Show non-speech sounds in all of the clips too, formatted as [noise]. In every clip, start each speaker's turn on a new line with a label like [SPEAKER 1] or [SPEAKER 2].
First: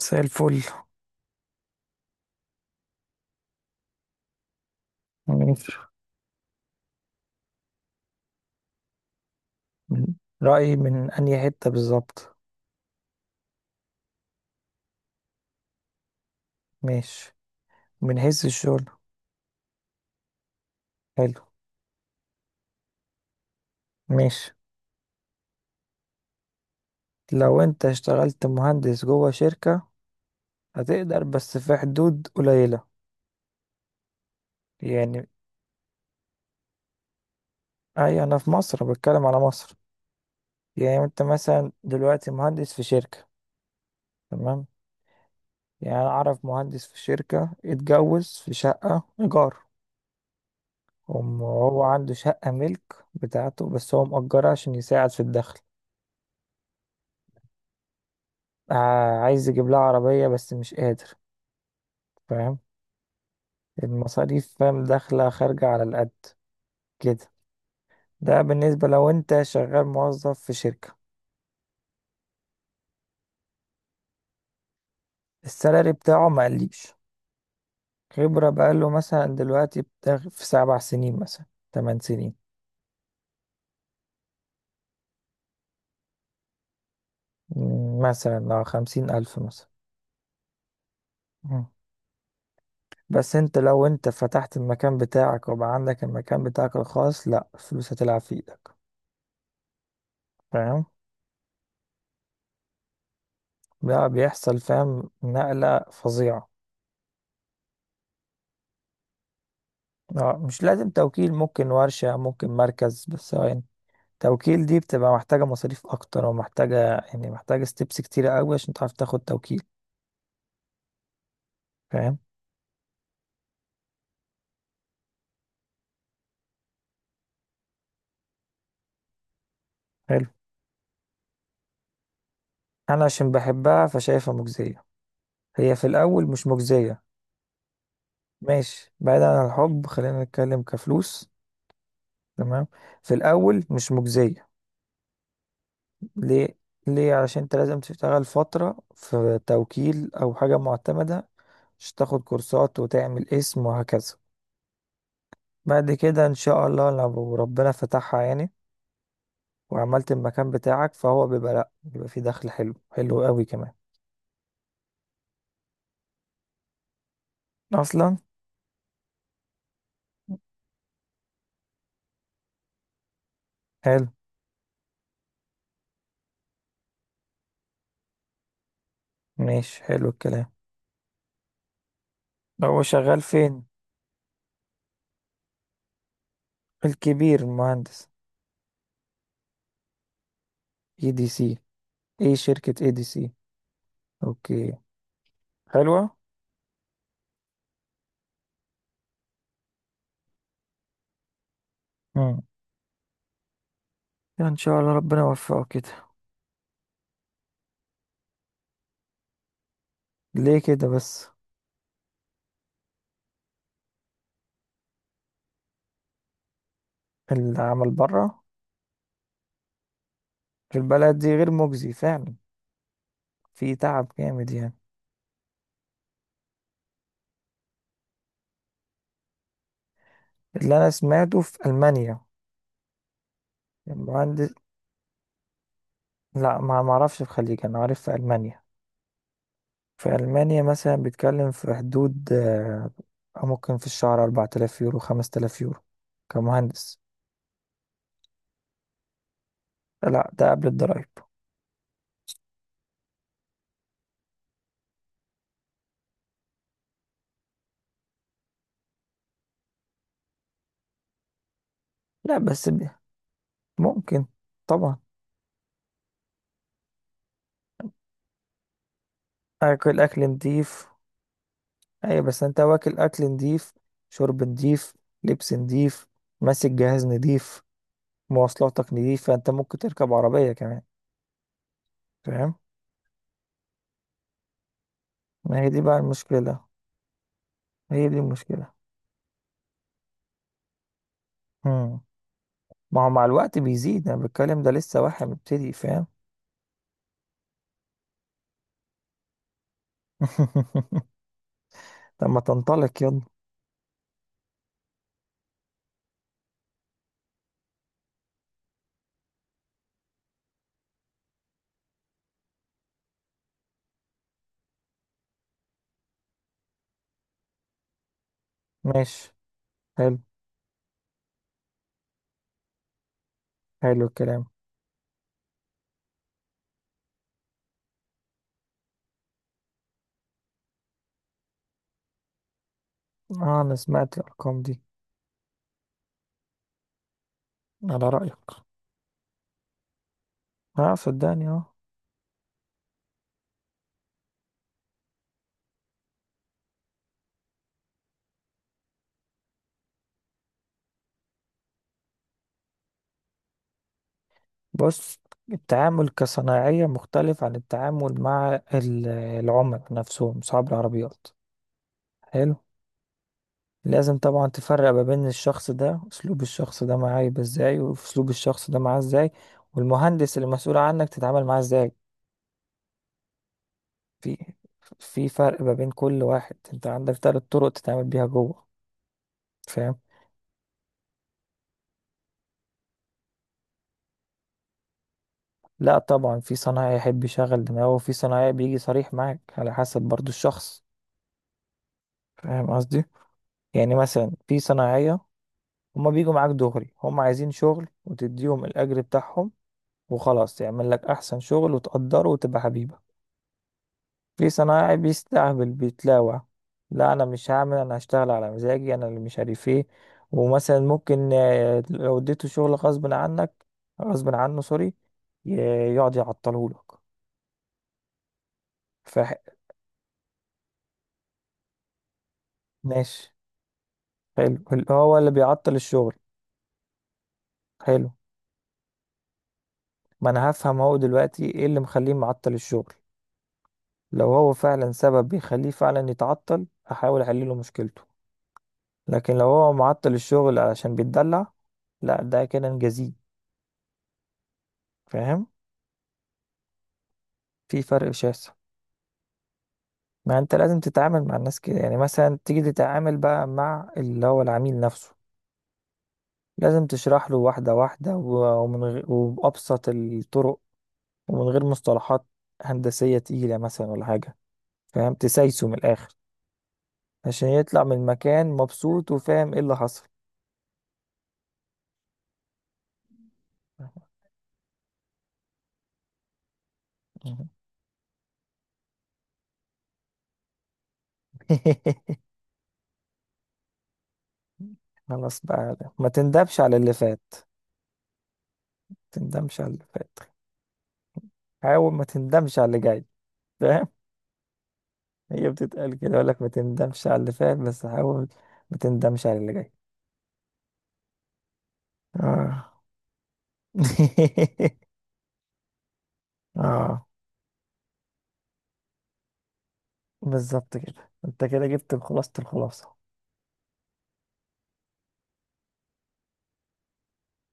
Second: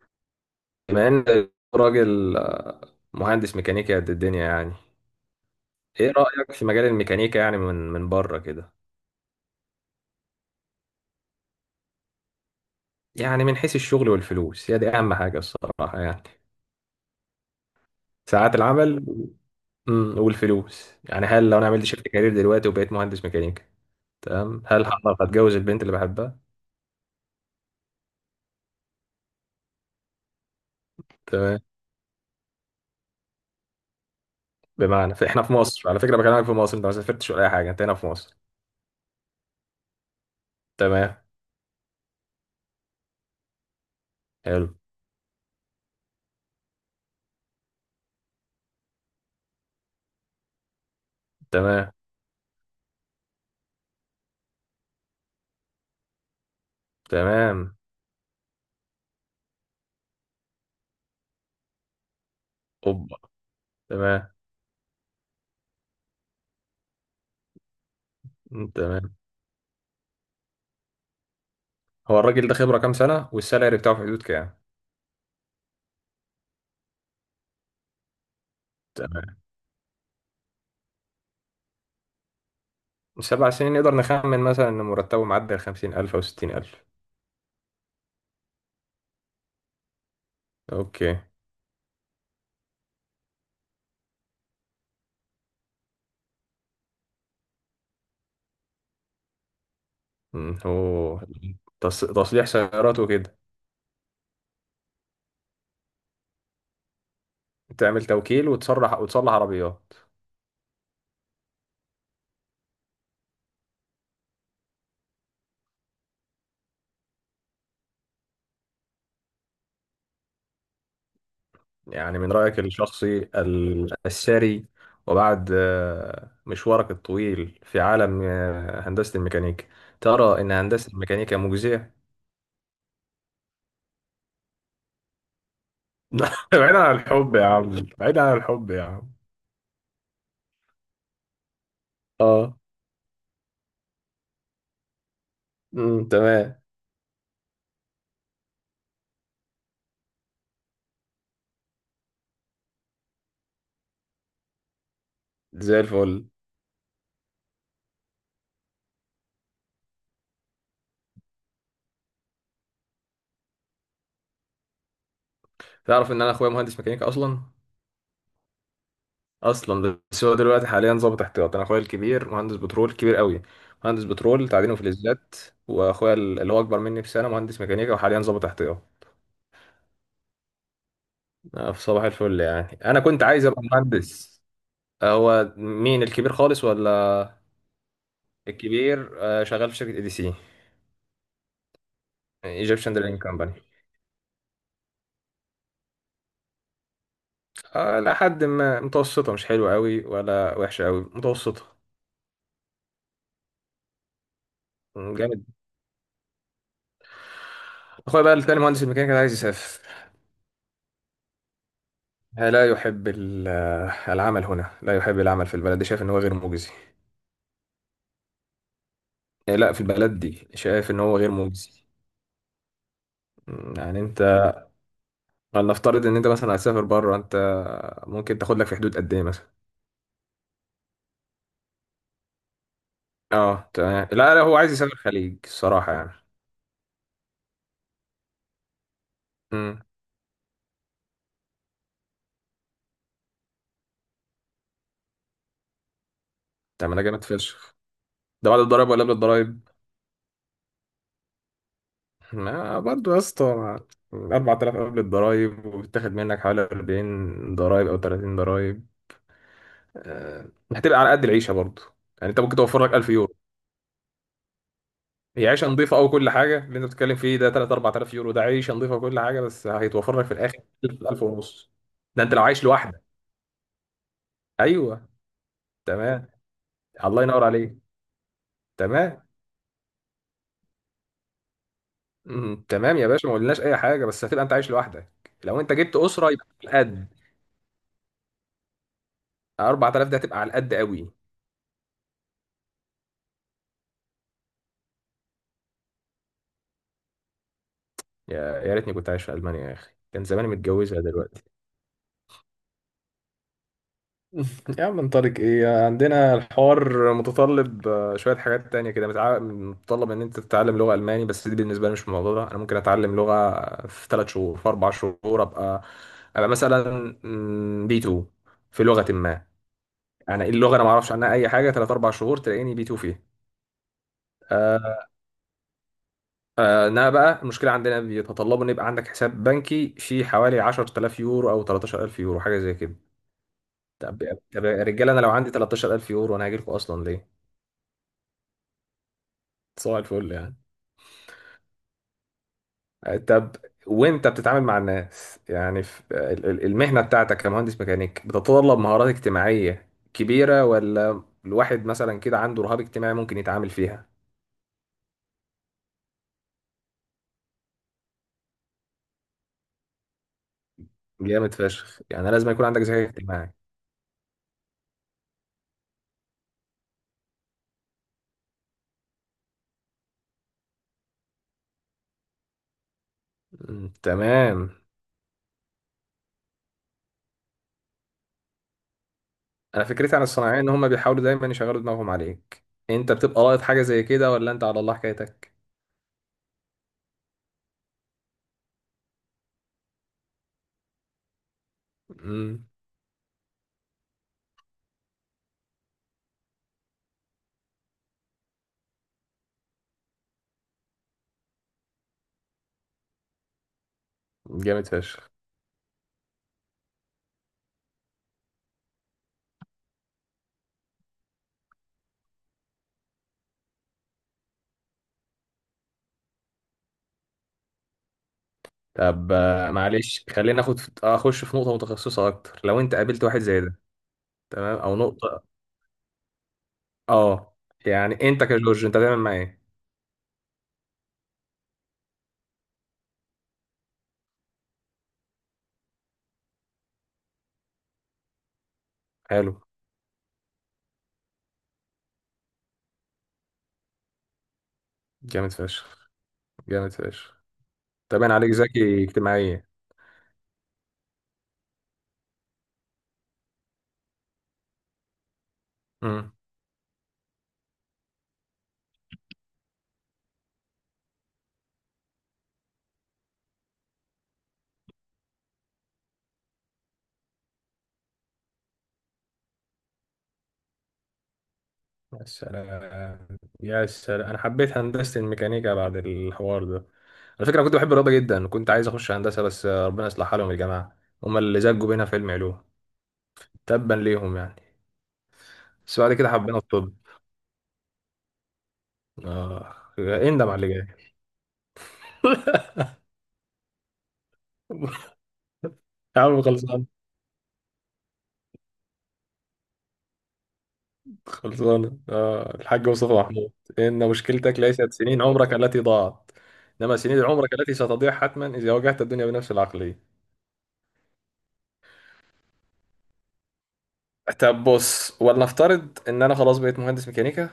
[SPEAKER 1] مساء الفل.
[SPEAKER 2] بما ان راجل مهندس ميكانيكا قد الدنيا يعني
[SPEAKER 1] ماشي.
[SPEAKER 2] ايه رأيك في مجال الميكانيكا يعني من بره كده
[SPEAKER 1] من- رأيي من أنهي حتة بالظبط؟
[SPEAKER 2] يعني من حيث الشغل والفلوس، هي دي اهم حاجة الصراحة يعني
[SPEAKER 1] ماشي، من حيث
[SPEAKER 2] ساعات
[SPEAKER 1] الشغل.
[SPEAKER 2] العمل، والفلوس يعني
[SPEAKER 1] حلو.
[SPEAKER 2] هل لو انا عملت شيفت كارير دلوقتي وبقيت مهندس ميكانيكا؟
[SPEAKER 1] ماشي.
[SPEAKER 2] تمام، هل هعرف اتجوز البنت اللي بحبها؟
[SPEAKER 1] لو أنت اشتغلت مهندس جوه شركة، هتقدر بس
[SPEAKER 2] تمام،
[SPEAKER 1] في حدود قليلة.
[SPEAKER 2] بمعنى
[SPEAKER 1] يعني
[SPEAKER 2] فاحنا في مصر، على فكرة بكلمك في مصر، انت ما سافرتش ولا اي حاجة، انت هنا في
[SPEAKER 1] أي،
[SPEAKER 2] مصر.
[SPEAKER 1] أنا في مصر بتكلم على مصر. يعني
[SPEAKER 2] تمام،
[SPEAKER 1] أنت مثلا دلوقتي مهندس في شركة. تمام.
[SPEAKER 2] حلو،
[SPEAKER 1] يعني أنا أعرف مهندس في شركة اتجوز في شقة إيجار، وهو
[SPEAKER 2] تمام،
[SPEAKER 1] عنده شقة ملك بتاعته، بس هو مأجرها عشان يساعد في الدخل.
[SPEAKER 2] تمام،
[SPEAKER 1] عايز يجيب لها عربية بس مش قادر. فاهم؟
[SPEAKER 2] اوبا، تمام،
[SPEAKER 1] المصاريف، فاهم، داخلة خارجة على القد كده. ده
[SPEAKER 2] مم،
[SPEAKER 1] بالنسبة لو
[SPEAKER 2] تمام.
[SPEAKER 1] انت شغال موظف في شركة.
[SPEAKER 2] هو الراجل ده خبرة كام سنة والسالري بتاعه في حدود كام؟
[SPEAKER 1] السالري بتاعه ما قليش. خبرة بقاله مثلا
[SPEAKER 2] تمام،
[SPEAKER 1] دلوقتي بتاع في 7 سنين مثلا، 8 سنين.
[SPEAKER 2] 7 سنين نقدر نخمن مثلا إن مرتبه معدي الخمسين ألف أو ستين ألف.
[SPEAKER 1] مثلا لو 50 ألف مثلا.
[SPEAKER 2] أوكي.
[SPEAKER 1] مم. بس انت لو انت فتحت المكان بتاعك وبقى عندك المكان بتاعك الخاص، لا، فلوس هتلعب في ايدك. فاهم؟
[SPEAKER 2] هو تصليح سيارات وكده،
[SPEAKER 1] بقى بيحصل، فاهم، نقلة فظيعة.
[SPEAKER 2] تعمل توكيل وتصلح عربيات.
[SPEAKER 1] اه، مش لازم توكيل، ممكن ورشة، ممكن مركز، بس هو يعني توكيل دي بتبقى محتاجة مصاريف أكتر ومحتاجة يعني محتاجة ستيبس كتيرة أوي عشان تعرف تاخد توكيل. فاهم.
[SPEAKER 2] يعني من رأيك الشخصي الساري وبعد مشوارك الطويل في عالم هندسة الميكانيكا،
[SPEAKER 1] حلو.
[SPEAKER 2] ترى إن هندسة الميكانيكا مجزية؟
[SPEAKER 1] أنا عشان بحبها فشايفها مجزية. هي في الأول مش
[SPEAKER 2] [laughs] بعيدا عن
[SPEAKER 1] مجزية.
[SPEAKER 2] الحب يا عم، بعيدا عن الحب يا
[SPEAKER 1] ماشي،
[SPEAKER 2] عم.
[SPEAKER 1] بعيدا عن الحب، خلينا نتكلم كفلوس.
[SPEAKER 2] اه،
[SPEAKER 1] تمام. في الأول مش مجزية. ليه؟
[SPEAKER 2] تمام.
[SPEAKER 1] ليه؟ علشان أنت لازم تشتغل فترة في توكيل أو حاجة معتمدة عشان تاخد كورسات وتعمل اسم وهكذا.
[SPEAKER 2] زي
[SPEAKER 1] بعد
[SPEAKER 2] الفل.
[SPEAKER 1] كده ان شاء الله لو ربنا فتحها يعني، وعملت المكان بتاعك، فهو بيبقى، لا بيبقى فيه دخل حلو، حلو قوي كمان.
[SPEAKER 2] تعرف ان انا اخويا مهندس ميكانيكا اصلا؟
[SPEAKER 1] اصلا.
[SPEAKER 2] اصلا، بس هو دلوقتي حاليا ظابط احتياط، انا اخويا الكبير مهندس بترول كبير قوي، مهندس
[SPEAKER 1] حلو.
[SPEAKER 2] بترول تعدين وفلزات. واخويا اللي هو اكبر مني بسنه مهندس ميكانيكا وحاليا ظابط احتياط.
[SPEAKER 1] ماشي، حلو الكلام.
[SPEAKER 2] في صباح الفل يعني
[SPEAKER 1] هو
[SPEAKER 2] انا
[SPEAKER 1] شغال
[SPEAKER 2] كنت عايز
[SPEAKER 1] فين؟
[SPEAKER 2] ابقى مهندس. هو مين الكبير خالص ولا؟
[SPEAKER 1] الكبير مهندس.
[SPEAKER 2] الكبير شغال في شركه اي دي سي،
[SPEAKER 1] اي دي سي؟ ايه شركة اي
[SPEAKER 2] ايجيبشن
[SPEAKER 1] دي
[SPEAKER 2] درينج
[SPEAKER 1] سي؟
[SPEAKER 2] كمباني.
[SPEAKER 1] اوكي. حلوة.
[SPEAKER 2] لحد ما متوسطه، مش حلوه قوي ولا وحشه قوي، متوسطه.
[SPEAKER 1] امم. ان شاء الله
[SPEAKER 2] مم،
[SPEAKER 1] ربنا
[SPEAKER 2] جامد.
[SPEAKER 1] يوفقه كده.
[SPEAKER 2] اخويا بقى التاني مهندس الميكانيكا ده عايز يسافر،
[SPEAKER 1] ليه كده بس؟
[SPEAKER 2] لا يحب العمل هنا، لا يحب العمل في البلد دي، شايف ان هو غير مجزي.
[SPEAKER 1] العمل بره؟
[SPEAKER 2] إيه، لا في البلد دي
[SPEAKER 1] في
[SPEAKER 2] شايف ان هو
[SPEAKER 1] البلد
[SPEAKER 2] غير
[SPEAKER 1] دي غير
[SPEAKER 2] مجزي.
[SPEAKER 1] مجزي فعلا. في
[SPEAKER 2] يعني
[SPEAKER 1] تعب جامد
[SPEAKER 2] انت،
[SPEAKER 1] يعني.
[SPEAKER 2] نفترض ان انت مثلا هتسافر بره، انت ممكن تاخد لك في حدود قد ايه مثلا؟
[SPEAKER 1] اللي انا سمعته في المانيا.
[SPEAKER 2] اه تمام، لا لا،
[SPEAKER 1] المهندس.
[SPEAKER 2] هو عايز يسافر الخليج الصراحه يعني.
[SPEAKER 1] لا، ما اعرفش في الخليج، انا عارف في المانيا.
[SPEAKER 2] امم
[SPEAKER 1] في المانيا مثلا بيتكلم في حدود ممكن في الشهر 4000 يورو، 5000 يورو،
[SPEAKER 2] طب ما
[SPEAKER 1] كمهندس.
[SPEAKER 2] ده جامد فشخ، ده بعد الضرايب ولا قبل الضرايب؟
[SPEAKER 1] لا، ده قبل الضرايب.
[SPEAKER 2] ما برضه يا اسطى، 4000 قبل الضرايب وبتاخد منك حوالي 40 ضرايب او 30 ضرايب، آه، هتبقى على قد العيشه برضه. يعني
[SPEAKER 1] لا
[SPEAKER 2] انت ممكن
[SPEAKER 1] بس
[SPEAKER 2] توفر لك 1000 يورو،
[SPEAKER 1] ممكن. طبعا.
[SPEAKER 2] هي عيشه نظيفه او كل حاجه، اللي انت بتتكلم فيه ده 3 4000 يورو، ده عيشه نظيفه وكل حاجه، بس
[SPEAKER 1] اكل،
[SPEAKER 2] هيتوفر
[SPEAKER 1] اكل
[SPEAKER 2] لك في الاخر
[SPEAKER 1] نضيف.
[SPEAKER 2] 1000 ونص،
[SPEAKER 1] اي،
[SPEAKER 2] ده انت
[SPEAKER 1] بس
[SPEAKER 2] لو
[SPEAKER 1] انت
[SPEAKER 2] عايش
[SPEAKER 1] واكل،
[SPEAKER 2] لوحدك.
[SPEAKER 1] اكل نضيف. شرب نضيف.
[SPEAKER 2] ايوه،
[SPEAKER 1] لبس نضيف.
[SPEAKER 2] تمام،
[SPEAKER 1] ماسك جهاز
[SPEAKER 2] الله ينور
[SPEAKER 1] نضيف.
[SPEAKER 2] عليك،
[SPEAKER 1] مواصلاتك
[SPEAKER 2] تمام،
[SPEAKER 1] نضيفة، انت ممكن تركب عربية كمان. فاهم.
[SPEAKER 2] مم، تمام يا باشا، ما قلناش اي حاجه، بس هتبقى انت عايش لوحدك،
[SPEAKER 1] ما
[SPEAKER 2] لو
[SPEAKER 1] هي
[SPEAKER 2] انت
[SPEAKER 1] دي بقى
[SPEAKER 2] جبت اسره يبقى
[SPEAKER 1] المشكلة.
[SPEAKER 2] على القد.
[SPEAKER 1] هي دي المشكلة.
[SPEAKER 2] 4000 ده هتبقى على القد قوي.
[SPEAKER 1] مم. ما هو مع الوقت بيزيد، انا بتكلم ده لسه واحد مبتدئ. فاهم.
[SPEAKER 2] يا ريتني كنت عايش في المانيا يا اخي، كان زماني متجوزها
[SPEAKER 1] [laughs]
[SPEAKER 2] دلوقتي.
[SPEAKER 1] طب ما تنطلق يلا.
[SPEAKER 2] [laughs] يا عم من طارق، ايه، عندنا الحوار متطلب شوية حاجات تانية كده، متطلب ان انت تتعلم لغة الماني، بس دي بالنسبة لي مش الموضوع، ده انا ممكن اتعلم لغة في 3 شهور، في 4 شهور ابقى مثلا بي 2 في لغة
[SPEAKER 1] ماشي.
[SPEAKER 2] ما.
[SPEAKER 1] حلو.
[SPEAKER 2] يعني إيه، اللغة انا ما اعرفش عنها اي حاجة، ثلاث اربع شهور تلاقيني بي 2 فيها.
[SPEAKER 1] حلو الكلام.
[SPEAKER 2] آه، انما بقى المشكلة، عندنا بيتطلبوا ان يبقى عندك حساب بنكي فيه حوالي 10,000 يورو او 13,000 يورو حاجة زي كده.
[SPEAKER 1] اه، انا سمعت
[SPEAKER 2] طب
[SPEAKER 1] الارقام
[SPEAKER 2] طب
[SPEAKER 1] دي.
[SPEAKER 2] يا رجاله، انا لو عندي 13,000 يورو انا هاجي لكم اصلا ليه؟
[SPEAKER 1] على رأيك.
[SPEAKER 2] صباح الفل يعني.
[SPEAKER 1] اه صدقني، اه.
[SPEAKER 2] طب، وانت بتتعامل مع الناس يعني في المهنة بتاعتك كمهندس ميكانيك، بتتطلب مهارات اجتماعية كبيرة ولا الواحد مثلا كده عنده رهاب اجتماعي ممكن يتعامل فيها؟
[SPEAKER 1] بص، التعامل كصناعية مختلف عن التعامل مع العملاء نفسهم، صحاب العربيات.
[SPEAKER 2] جامد فشخ، يعني لازم
[SPEAKER 1] حلو.
[SPEAKER 2] يكون عندك ذكاء اجتماعي.
[SPEAKER 1] لازم طبعا تفرق ما بين الشخص ده، اسلوب الشخص ده معاه يبقى ازاي، واسلوب الشخص ده معاه ازاي، والمهندس اللي مسؤول عنك تتعامل معاه ازاي.
[SPEAKER 2] مم،
[SPEAKER 1] في
[SPEAKER 2] تمام.
[SPEAKER 1] في فرق ما بين كل واحد. انت عندك 3 طرق تتعامل بيها جوه.
[SPEAKER 2] انا
[SPEAKER 1] فاهم.
[SPEAKER 2] فكرتي عن الصناعية ان هم بيحاولوا دايما يشغلوا دماغهم عليك، انت بتبقى لاقط حاجة زي كده ولا انت على الله حكايتك؟
[SPEAKER 1] لا طبعا، في صنايعي يحب يشغل دماغه، وفي صنايعي بيجي صريح معاك، على حسب برضو الشخص.
[SPEAKER 2] مم،
[SPEAKER 1] فاهم قصدي؟ يعني مثلا في صنايعية هما بيجوا معاك دغري، هما عايزين شغل وتديهم الأجر بتاعهم وخلاص، يعمل لك أحسن شغل وتقدره وتبقى حبيبه. في
[SPEAKER 2] جامد
[SPEAKER 1] صنايعي
[SPEAKER 2] فشخ.
[SPEAKER 1] بيستهبل، بيتلاوع. لا انا مش هعمل، انا هشتغل على مزاجي انا اللي مش عارف ايه. ومثلا ممكن لو اديته شغل غصب عنك، غصب عنه، سوري، ي- يقعد يعطلهولك. ف
[SPEAKER 2] طب معلش، خلينا اخش في نقطة متخصصة اكتر، لو انت قابلت
[SPEAKER 1] ماشي.
[SPEAKER 2] واحد زي ده،
[SPEAKER 1] حلو،
[SPEAKER 2] تمام، او
[SPEAKER 1] هو اللي
[SPEAKER 2] نقطه،
[SPEAKER 1] بيعطل الشغل.
[SPEAKER 2] اه،
[SPEAKER 1] حلو.
[SPEAKER 2] يعني انت كجورج انت هتعمل معاه ايه؟
[SPEAKER 1] ما انا هفهم هو دلوقتي ايه اللي مخليه معطل الشغل. لو هو فعلا سبب بيخليه فعلا يتعطل، احاول احل له مشكلته. لكن لو
[SPEAKER 2] حلو،
[SPEAKER 1] هو معطل الشغل علشان بيتدلع، لا، ده كده نجازيه. فاهم.
[SPEAKER 2] جامد فشخ، جامد فشخ.
[SPEAKER 1] في فرق
[SPEAKER 2] تمام عليك،
[SPEAKER 1] شاسع.
[SPEAKER 2] ذكي اجتماعيا.
[SPEAKER 1] ما انت لازم تتعامل مع الناس كده. يعني مثلا تيجي تتعامل بقى مع اللي هو العميل نفسه،
[SPEAKER 2] امم
[SPEAKER 1] لازم تشرح له واحدة واحدة، ومن غير، وبأبسط الطرق، ومن غير مصطلحات هندسية تقيلة مثلا ولا حاجة. فاهم؟ تسايسه من الآخر عشان يطلع من المكان مبسوط وفاهم ايه اللي حصل.
[SPEAKER 2] يا سلام، يا سلام، انا حبيت هندسه الميكانيكا بعد الحوار ده. على فكره أنا كنت بحب الرياضه جدا، كنت عايز اخش هندسه، بس ربنا يصلح حالهم يا جماعه، هم اللي زجوا بينا في
[SPEAKER 1] [laughs]
[SPEAKER 2] علم علوم، تبا ليهم يعني.
[SPEAKER 1] خلاص بقى،
[SPEAKER 2] بس
[SPEAKER 1] ما
[SPEAKER 2] بعد كده حبينا
[SPEAKER 1] تندمش على اللي
[SPEAKER 2] الطب.
[SPEAKER 1] فات. ما تندمش على
[SPEAKER 2] اه،
[SPEAKER 1] اللي فات.
[SPEAKER 2] اندم على اللي جاي.
[SPEAKER 1] حاول ما تندمش على
[SPEAKER 2] [laughs]
[SPEAKER 1] اللي جاي. فاهم. هي بتتقال كده،
[SPEAKER 2] يا
[SPEAKER 1] يقول لك
[SPEAKER 2] عم
[SPEAKER 1] ما
[SPEAKER 2] خلصان،
[SPEAKER 1] تندمش على اللي فات، بس حاول ما تندمش على اللي جاي.
[SPEAKER 2] خلصانة.
[SPEAKER 1] اه.
[SPEAKER 2] الحاج مصطفى محمود: إن مشكلتك
[SPEAKER 1] [laughs]
[SPEAKER 2] ليست سنين عمرك التي ضاعت، إنما
[SPEAKER 1] اه.
[SPEAKER 2] سنين عمرك التي ستضيع حتما إذا واجهت الدنيا بنفس العقلية.
[SPEAKER 1] بالظبط كده، انت كده جبت خلاصة الخلاصة.
[SPEAKER 2] طب بص، ولنفترض إن أنا خلاص بقيت مهندس ميكانيكا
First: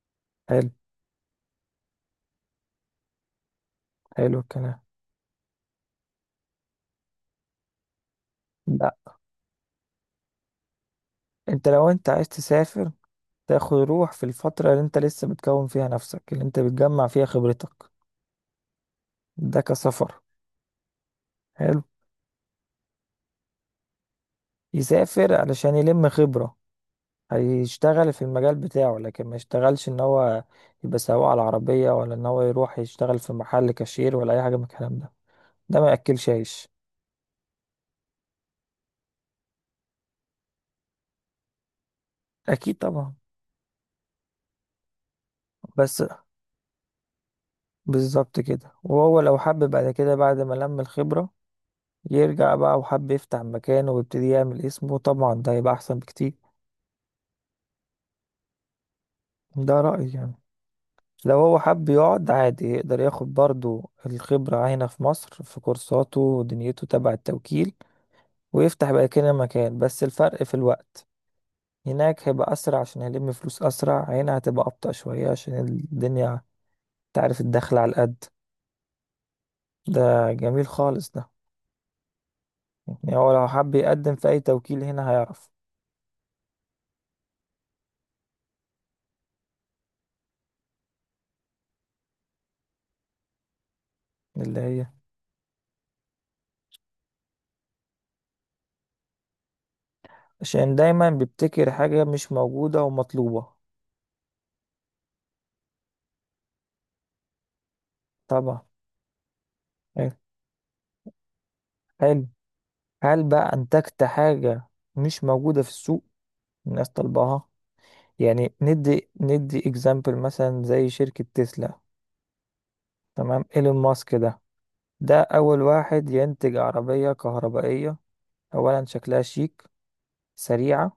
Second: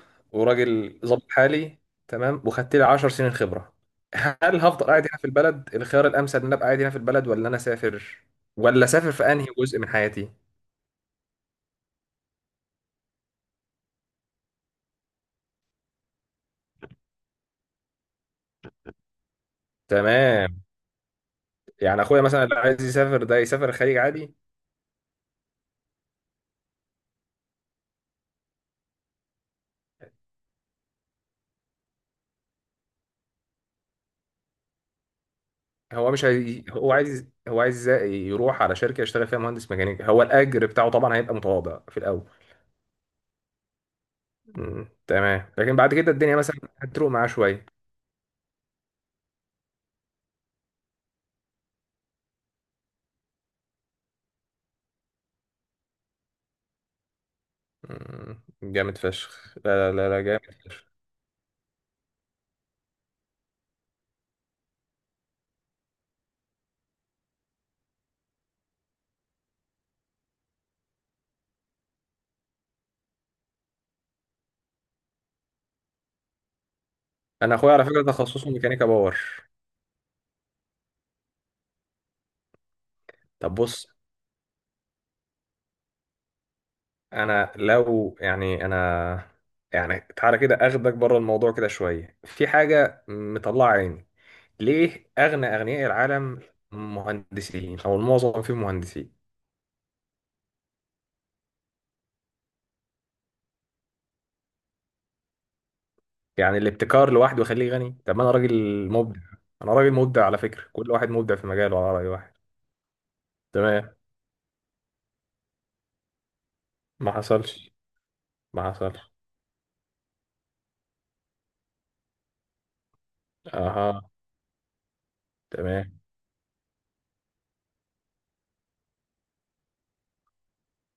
[SPEAKER 1] حلو.
[SPEAKER 2] وراجل ظابط حالي، تمام، وخدت لي 10 سنين خبرة،
[SPEAKER 1] حلو
[SPEAKER 2] هل
[SPEAKER 1] الكلام.
[SPEAKER 2] هفضل قاعد هنا في البلد؟ الخيار الأمثل إن أنا أبقى قاعد هنا في البلد ولا أنا أسافر؟ ولا أسافر
[SPEAKER 1] لا،
[SPEAKER 2] في أنهي جزء من حياتي؟
[SPEAKER 1] انت لو انت عايز تسافر، تاخد روح في الفترة اللي انت لسه بتكون فيها نفسك، اللي انت بتجمع فيها خبرتك. ده كسفر.
[SPEAKER 2] تمام،
[SPEAKER 1] حلو.
[SPEAKER 2] يعني أخويا مثلا اللي عايز يسافر ده يسافر الخليج عادي.
[SPEAKER 1] يسافر علشان يلم خبرة. هيشتغل في المجال بتاعه، لكن ما يشتغلش ان هو يبقى سواق على العربية، ولا ان هو يروح يشتغل في محل كاشير ولا اي حاجة من الكلام ده. ده ما
[SPEAKER 2] هو مش
[SPEAKER 1] ياكلش
[SPEAKER 2] عايز،
[SPEAKER 1] عيش.
[SPEAKER 2] هو عايز يروح على شركه يشتغل فيها مهندس ميكانيكي، هو الاجر بتاعه طبعا هيبقى متواضع في الاول.
[SPEAKER 1] اكيد طبعا.
[SPEAKER 2] مم، تمام. لكن بعد
[SPEAKER 1] بس
[SPEAKER 2] كده الدنيا مثلا هتروق معاه شويه.
[SPEAKER 1] بالظبط كده. وهو لو حب بعد كده، بعد ما لم الخبرة، يرجع بقى وحب يفتح مكانه ويبتدي يعمل اسمه، طبعا ده هيبقى احسن بكتير.
[SPEAKER 2] جامد فشخ،
[SPEAKER 1] ده
[SPEAKER 2] لا لا لا
[SPEAKER 1] رأيي
[SPEAKER 2] لا،
[SPEAKER 1] يعني.
[SPEAKER 2] جامد فشخ.
[SPEAKER 1] لو هو حب يقعد عادي، يقدر ياخد برضو الخبرة هنا في مصر في كورساته ودنيته تبع التوكيل، ويفتح بقى كده مكان، بس الفرق في الوقت. هناك هيبقى أسرع عشان هيلم فلوس أسرع، هنا هتبقى أبطأ شوية عشان الدنيا، تعرف،
[SPEAKER 2] انا اخويا
[SPEAKER 1] الدخل
[SPEAKER 2] على
[SPEAKER 1] على
[SPEAKER 2] فكره
[SPEAKER 1] القد.
[SPEAKER 2] تخصصه ميكانيكا باور.
[SPEAKER 1] ده جميل خالص ده. يعني هو لو
[SPEAKER 2] طب
[SPEAKER 1] حب
[SPEAKER 2] بص،
[SPEAKER 1] يقدم في أي توكيل هنا هيعرف.
[SPEAKER 2] انا لو يعني انا يعني، تعالى كده اخدك بره الموضوع كده شويه، في حاجه مطلعه عيني،
[SPEAKER 1] اللي هي
[SPEAKER 2] ليه اغنى اغنياء العالم مهندسين او المعظم فيهم مهندسين؟
[SPEAKER 1] عشان دايما بيبتكر حاجة مش موجودة ومطلوبة.
[SPEAKER 2] يعني الابتكار لوحده يخليه غني؟ طب ما انا
[SPEAKER 1] طبعا.
[SPEAKER 2] راجل مبدع، انا راجل
[SPEAKER 1] حلو.
[SPEAKER 2] مبدع على فكرة، كل واحد مبدع في مجاله على رأي
[SPEAKER 1] حلو.
[SPEAKER 2] واحد.
[SPEAKER 1] هل بقى
[SPEAKER 2] تمام.
[SPEAKER 1] أنتجت حاجة مش موجودة في السوق، الناس
[SPEAKER 2] ما
[SPEAKER 1] طالباها؟
[SPEAKER 2] حصلش.
[SPEAKER 1] يعني
[SPEAKER 2] ما حصلش.
[SPEAKER 1] ندي اكزامبل مثلا زي شركة تسلا. تمام، ايلون
[SPEAKER 2] اها،
[SPEAKER 1] ماسك ده. ده أول
[SPEAKER 2] تمام،
[SPEAKER 1] واحد ينتج عربية كهربائية. أولا شكلها شيك، سريعة،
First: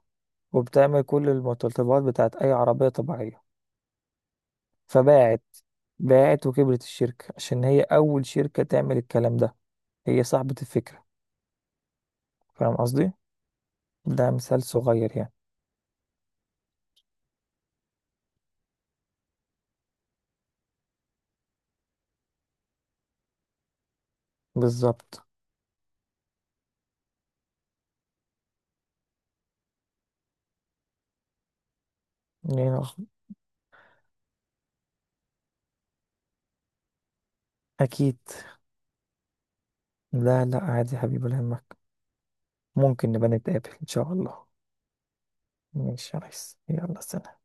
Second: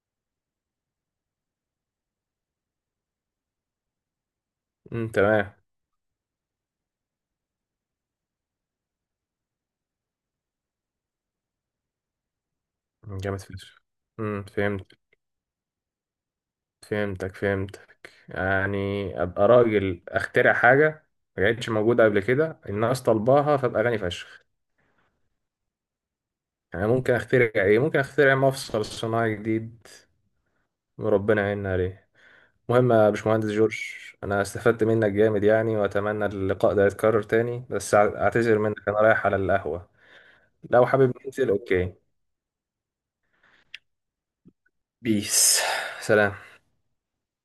[SPEAKER 1] وبتعمل كل المتطلبات بتاعت أي عربية طبيعية،
[SPEAKER 2] امم،
[SPEAKER 1] فباعت.
[SPEAKER 2] تمام،
[SPEAKER 1] باعت وكبرت الشركة عشان هي أول شركة تعمل الكلام ده، هي صاحبة الفكرة. فاهم قصدي؟
[SPEAKER 2] جامد فشخ.
[SPEAKER 1] ده مثال
[SPEAKER 2] فهمت،
[SPEAKER 1] صغير يعني.
[SPEAKER 2] فهمتك، فهمتك يعني ابقى راجل اخترع حاجة ما كانتش موجودة قبل كده الناس طلباها، فابقى غني فشخ.
[SPEAKER 1] بالظبط
[SPEAKER 2] يعني ممكن اخترع ايه؟ ممكن اخترع مفصل صناعي جديد وربنا يعيننا عليه.
[SPEAKER 1] يعني.
[SPEAKER 2] مهم يا باشمهندس جورج، انا استفدت منك جامد يعني، واتمنى اللقاء ده يتكرر تاني، بس
[SPEAKER 1] أكيد.
[SPEAKER 2] اعتذر منك، انا رايح على القهوة،
[SPEAKER 1] لا لا،
[SPEAKER 2] لو
[SPEAKER 1] عادي يا
[SPEAKER 2] حابب
[SPEAKER 1] حبيبي، ولا
[SPEAKER 2] ننزل
[SPEAKER 1] يهمك.
[SPEAKER 2] اوكي.
[SPEAKER 1] ممكن نبقى نتقابل إن شاء الله.
[SPEAKER 2] بيس.
[SPEAKER 1] ماشي يا
[SPEAKER 2] سلام.
[SPEAKER 1] ريس، يلا سلام.